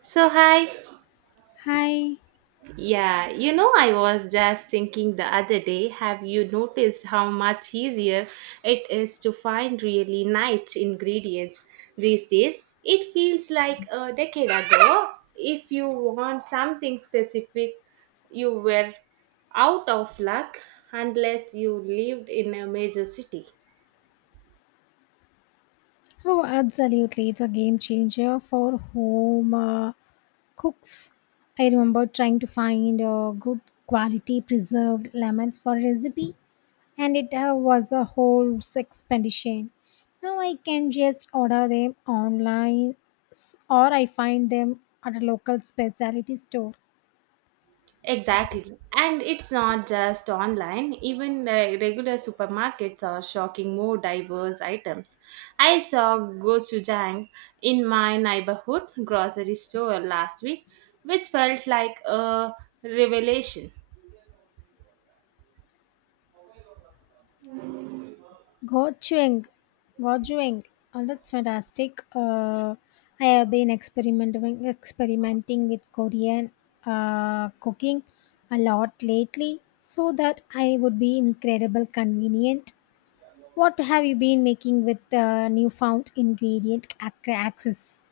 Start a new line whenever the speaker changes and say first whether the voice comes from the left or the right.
right: So, hi.
left: Hi.
right: Yeah, you know, I was just thinking the other day, have you noticed how much easier it is to find really nice ingredients these days? It feels like a decade ago, if you want something specific, you were out of luck unless you lived in a major city.
left: Oh, absolutely. It's a game changer for home cooks. I remember trying to find good quality preserved lemons for recipe, and it was a whole expedition. Now I can just order them online or I find them at a local specialty store.
right: Exactly. And it's not just online, even regular supermarkets are shocking more diverse items. I saw gochujang in my neighborhood grocery store last week, which felt like a revelation.
left: Gochujang, gochujang. Oh, that's fantastic. I have been experimenting with Korean cooking a lot lately, so that I would be incredible convenient. What have you been making with the newfound ingredient access?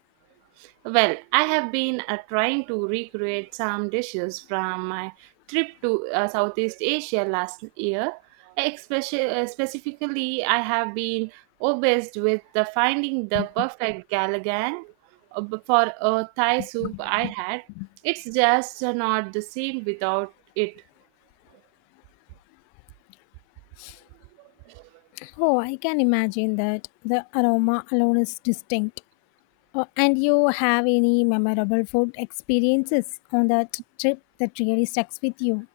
right: Well, I have been trying to recreate some dishes from my trip to Southeast Asia last year. Specifically, I have been obsessed with the finding the perfect galagang for a Thai soup I had. It's just not the same without it.
left: Oh, I can imagine that the aroma alone is distinct. Oh, and you have any memorable food experiences on that trip that really sticks with you?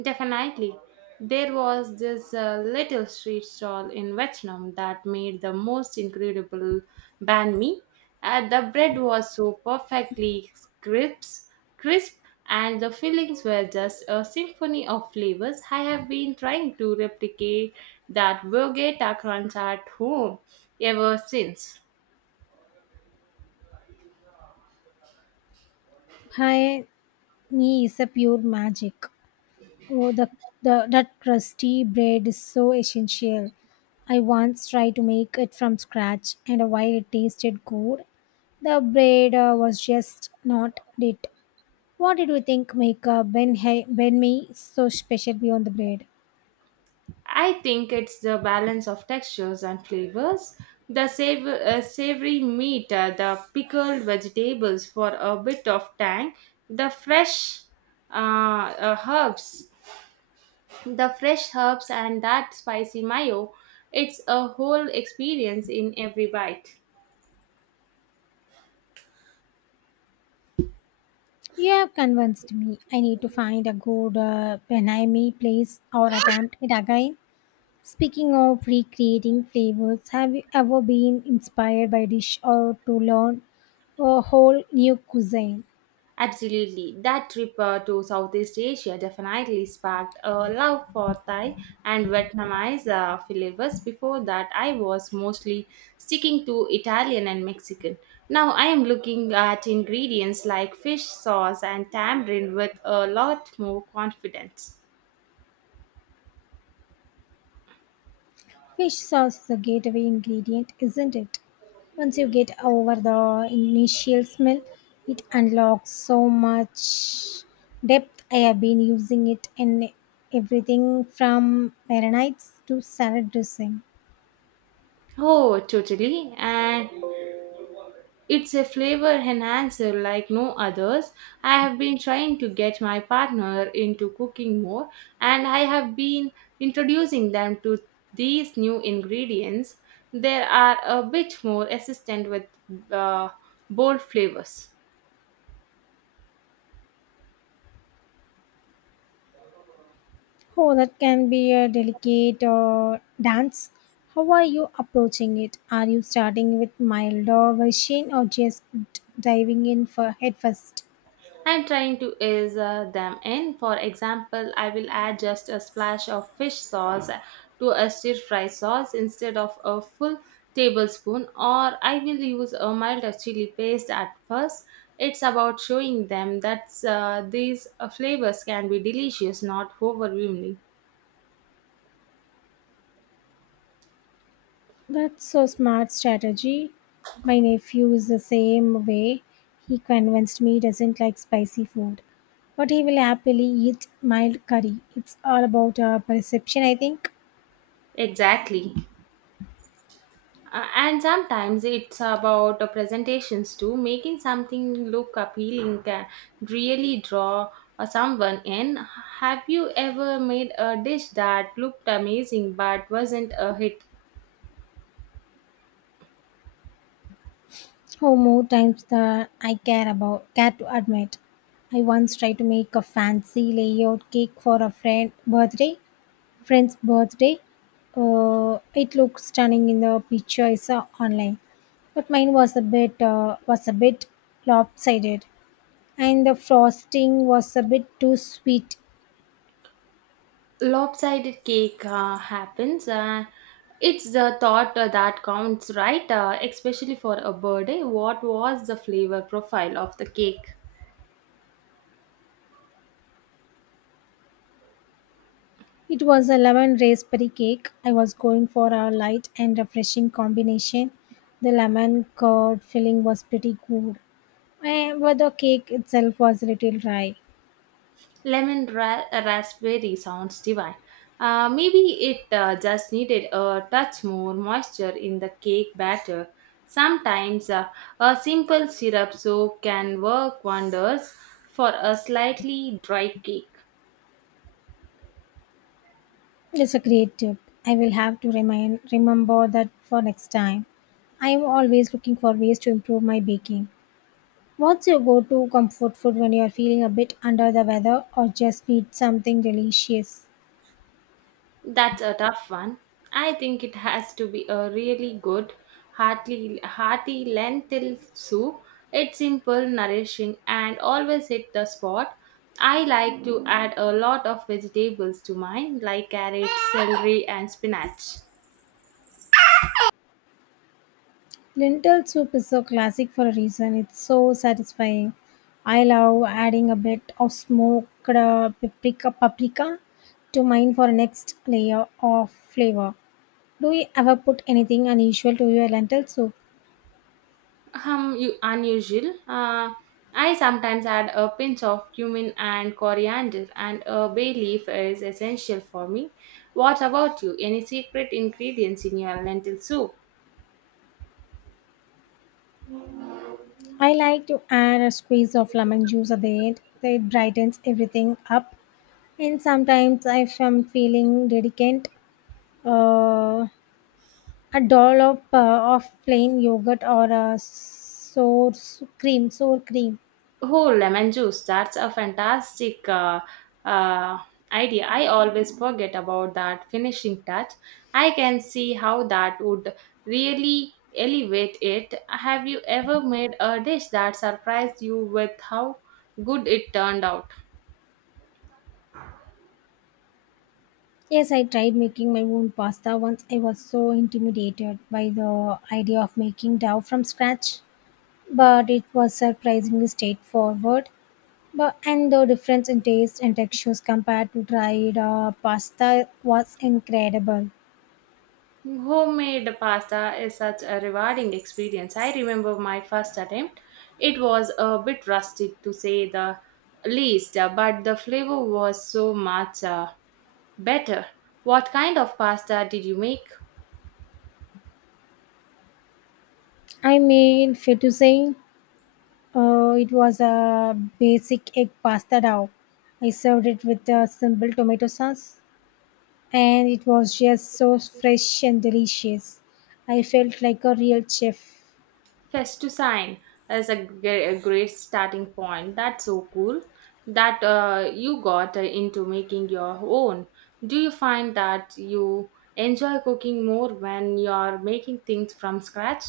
right: Definitely. There was this little street stall in Vietnam that made the most incredible banh mi. The bread was so perfectly crisp, crisp, and the fillings were just a symphony of flavors. I have been trying to replicate that Bogota crunch at home ever since.
left: Pie me is a pure magic. Oh, the that crusty bread is so essential. I once tried to make it from scratch, and while it tasted good, the bread was just not it. What did you think make Ben Me so special beyond the bread?
right: I think it's the balance of textures and flavors. The savory meat, the pickled vegetables for a bit of tang, the fresh uh, uh, herbs, the fresh herbs, and that spicy mayo. It's a whole experience in every bite.
left: You have convinced me. I need to find a good Ben Hai Me place or attempt it again. Speaking of recreating flavors, have you ever been inspired by a dish or to learn a whole new cuisine?
right: Absolutely. That trip to Southeast Asia definitely sparked a love for Thai and Vietnamese flavors. Before that, I was mostly sticking to Italian and Mexican. Now I am looking at ingredients like fish sauce and tamarind with a lot more confidence.
left: Fish sauce is a gateway ingredient, isn't it? Once you get over the initial smell, it unlocks so much depth. I have been using it in everything from marinades to salad dressing.
right: Oh, totally. And it's a flavor enhancer like no others. I have been trying to get my partner into cooking more, and I have been introducing them to these new ingredients. They are a bit more assistant with uh, bold flavors.
left: Oh, that can be a delicate dance. How are you approaching it? Are you starting with milder version or just diving in for head first?
right: I'm trying to ease them in. For example, I will add just a splash of fish sauce to a stir fry sauce instead of a full tablespoon, or I will use a milder chili paste at first. It's about showing them that these flavors can be delicious, not overwhelming.
left: That's a smart strategy. My nephew is the same way. He convinced me he doesn't like spicy food, but he will happily eat mild curry. It's all about perception, I think.
right: Exactly. And sometimes it's about presentations too. Making something look appealing can really draw someone in. Have you ever made a dish that looked amazing but wasn't a hit?
left: Oh, more times than I care to admit. I once tried to make a fancy layout cake for a friend's birthday. It looked stunning in the picture I saw online, but mine was a bit lopsided, and the frosting was a bit too sweet.
right: Lopsided cake happens. It's the thought that counts, right? Especially for a birthday. What was the flavor profile of the cake?
left: It was a lemon raspberry cake. I was going for a light and refreshing combination. The lemon curd filling was pretty good. Eh, but the cake itself was a little dry.
right: Lemon raspberry sounds divine. Maybe it just needed a touch more moisture in the cake batter. Sometimes a simple syrup soak can work wonders for a slightly dry cake.
left: It's a great tip. I will have to remind remember that for next time. I am always looking for ways to improve my baking. What's your go-to comfort food when you are feeling a bit under the weather or just need something delicious?
right: That's a tough one. I think it has to be a really good, hearty lentil soup. It's simple, nourishing, and always hit the spot. I like to add a lot of vegetables to mine, like carrots, celery, and spinach.
left: Lentil soup is so classic for a reason. It's so satisfying. I love adding a bit of smoked paprika to mine for next layer of flavor. Do you ever put anything unusual to your lentil soup?
right: Unusual. I sometimes add a pinch of cumin and coriander, and a bay leaf is essential for me. What about you? Any secret ingredients in your lentil soup?
left: I like to add a squeeze of lemon juice at the end. It brightens everything up. And sometimes, if I'm feeling delicate, uh, a dollop of plain yogurt or a sour cream.
right: Oh, lemon juice. That's a fantastic uh, idea. I always forget about that finishing touch. I can see how that would really elevate it. Have you ever made a dish that surprised you with how good it turned out?
left: Yes, I tried making my own pasta once. I was so intimidated by the idea of making dough from scratch, but it was surprisingly straightforward. But and the difference in taste and textures compared to dried pasta was incredible.
right: Homemade pasta is such a rewarding experience. I remember my first attempt. It was a bit rustic to say the least, but the flavor was so much. Better. What kind of pasta did you make?
left: I mean, fair to say, it was a basic egg pasta dough. I served it with a simple tomato sauce, and it was just so fresh and delicious. I felt like a real chef.
right: Fettuccine is a a great starting point. That's so cool that you got into making your own. Do you find that you enjoy cooking more when you're making things from scratch?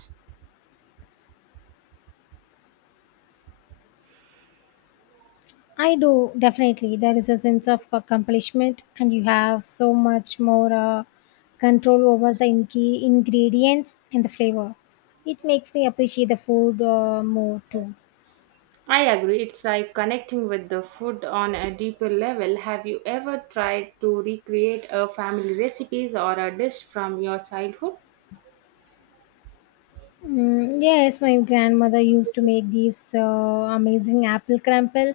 left: I do definitely. There is a sense of accomplishment, and you have so much more control over the ingredients and the flavor. It makes me appreciate the food more too.
right: I agree. It's like connecting with the food on a deeper level. Have you ever tried to recreate a family recipes or a dish from your childhood?
left: Mm, yes, my grandmother used to make these amazing apple crumble.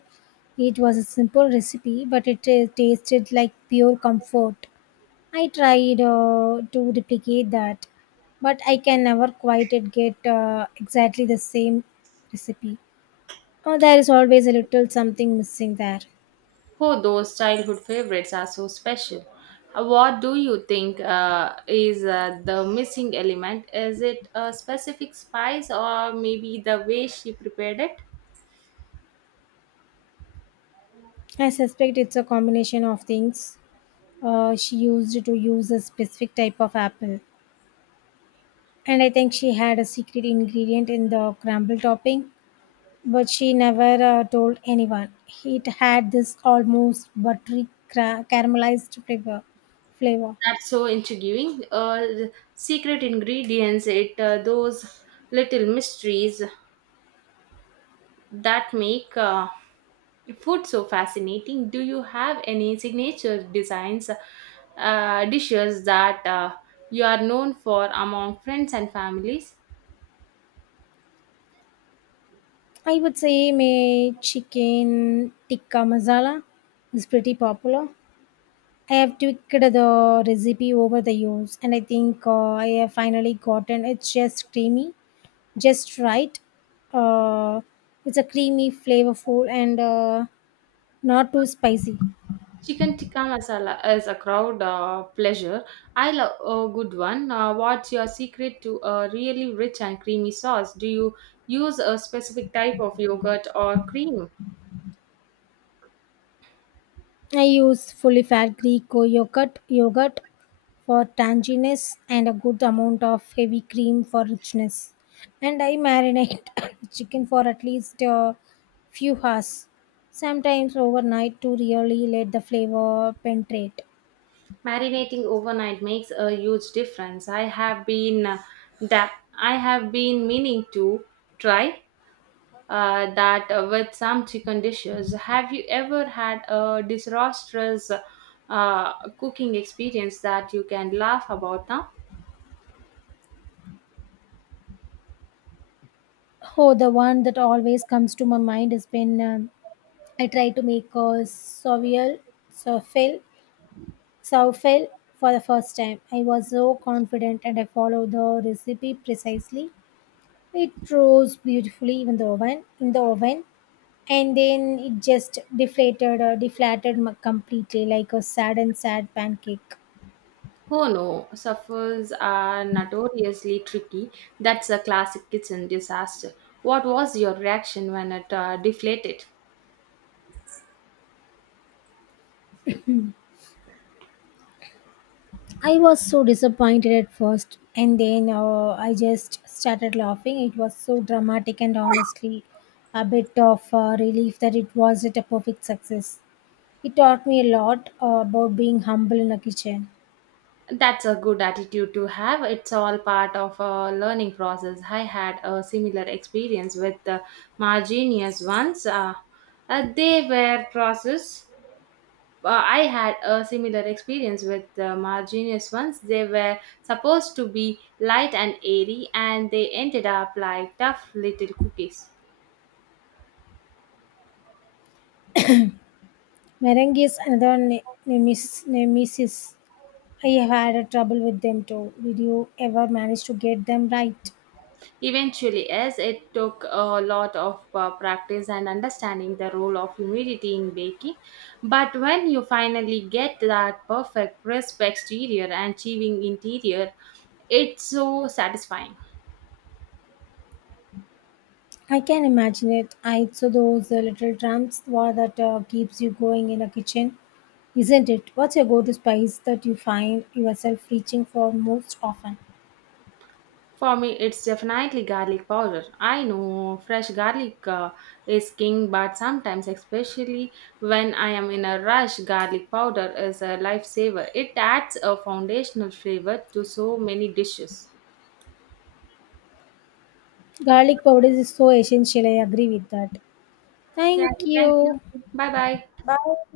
left: It was a simple recipe, but it tasted like pure comfort. I tried to replicate that, but I can never quite it get exactly the same recipe. Oh, there is always a little something missing there.
right: Oh, those childhood favorites are so special. What do you think is the missing element? Is it a specific spice or maybe the way she prepared it?
left: I suspect it's a combination of things. She used to use a specific type of apple, and I think she had a secret ingredient in the crumble topping, but she never told anyone. It had this almost buttery caramelized flavor.
right: That's so intriguing. The secret ingredients, it those little mysteries that make food so fascinating. Do you have any signature designs, dishes that you are known for among friends and families?
left: I would say my chicken tikka masala is pretty popular. I have tweaked the recipe over the years, and I think I have finally gotten it's just creamy, just right. Uh, it's a creamy, flavorful, and not too spicy.
right: Chicken tikka masala is a crowd pleasure. I love a good one. What's your secret to a really rich and creamy sauce? Do you use a specific type of yogurt or cream?
left: I use fully fat Greek yogurt for tanginess and a good amount of heavy cream for richness. And I marinate chicken for at least a few hours, sometimes overnight, to really let the flavor penetrate.
right: Marinating overnight makes a huge difference. That I have been meaning to try that with some chicken dishes. Have you ever had a disastrous cooking experience that you can laugh about now?
left: Oh, the one that always comes to my mind is when I try to make a soffel, soffel for the first time. I was so confident and I followed the recipe precisely. It rose beautifully in the oven. In the oven, and then it just deflated completely like a sad pancake.
right: Oh no, suffers are notoriously tricky. That's a classic kitchen disaster. What was your reaction when it deflated?
left: I was so disappointed at first, and then I just started laughing. It was so dramatic, and honestly a bit of relief that it wasn't a perfect success. It taught me a lot about being humble in the kitchen.
right: That's a good attitude to have. It's all part of a learning process. I had a similar experience with the marginius ones. They were process. I had a similar experience with the marginius ones. They were supposed to be light and airy, and they ended up like tough little cookies.
left: Merengue is another nemesis. I have had a trouble with them too. Did you ever manage to get them right?
right: Eventually, as it took a lot of practice and understanding the role of humidity in baking, but when you finally get that perfect crisp exterior and achieving interior, it's so satisfying.
left: I can imagine it. I so those little tramps that keeps you going in a kitchen, isn't it? What's your go-to spice that you find yourself reaching for most often?
right: For me, it's definitely garlic powder. I know fresh garlic is king, but sometimes, especially when I am in a rush, garlic powder is a lifesaver. It adds a foundational flavor to so many dishes.
left: Garlic powder is so essential. I agree with that.
right: Yeah,
left: Thank
right: thank you.
left: you.
right: Bye bye.
left: Bye.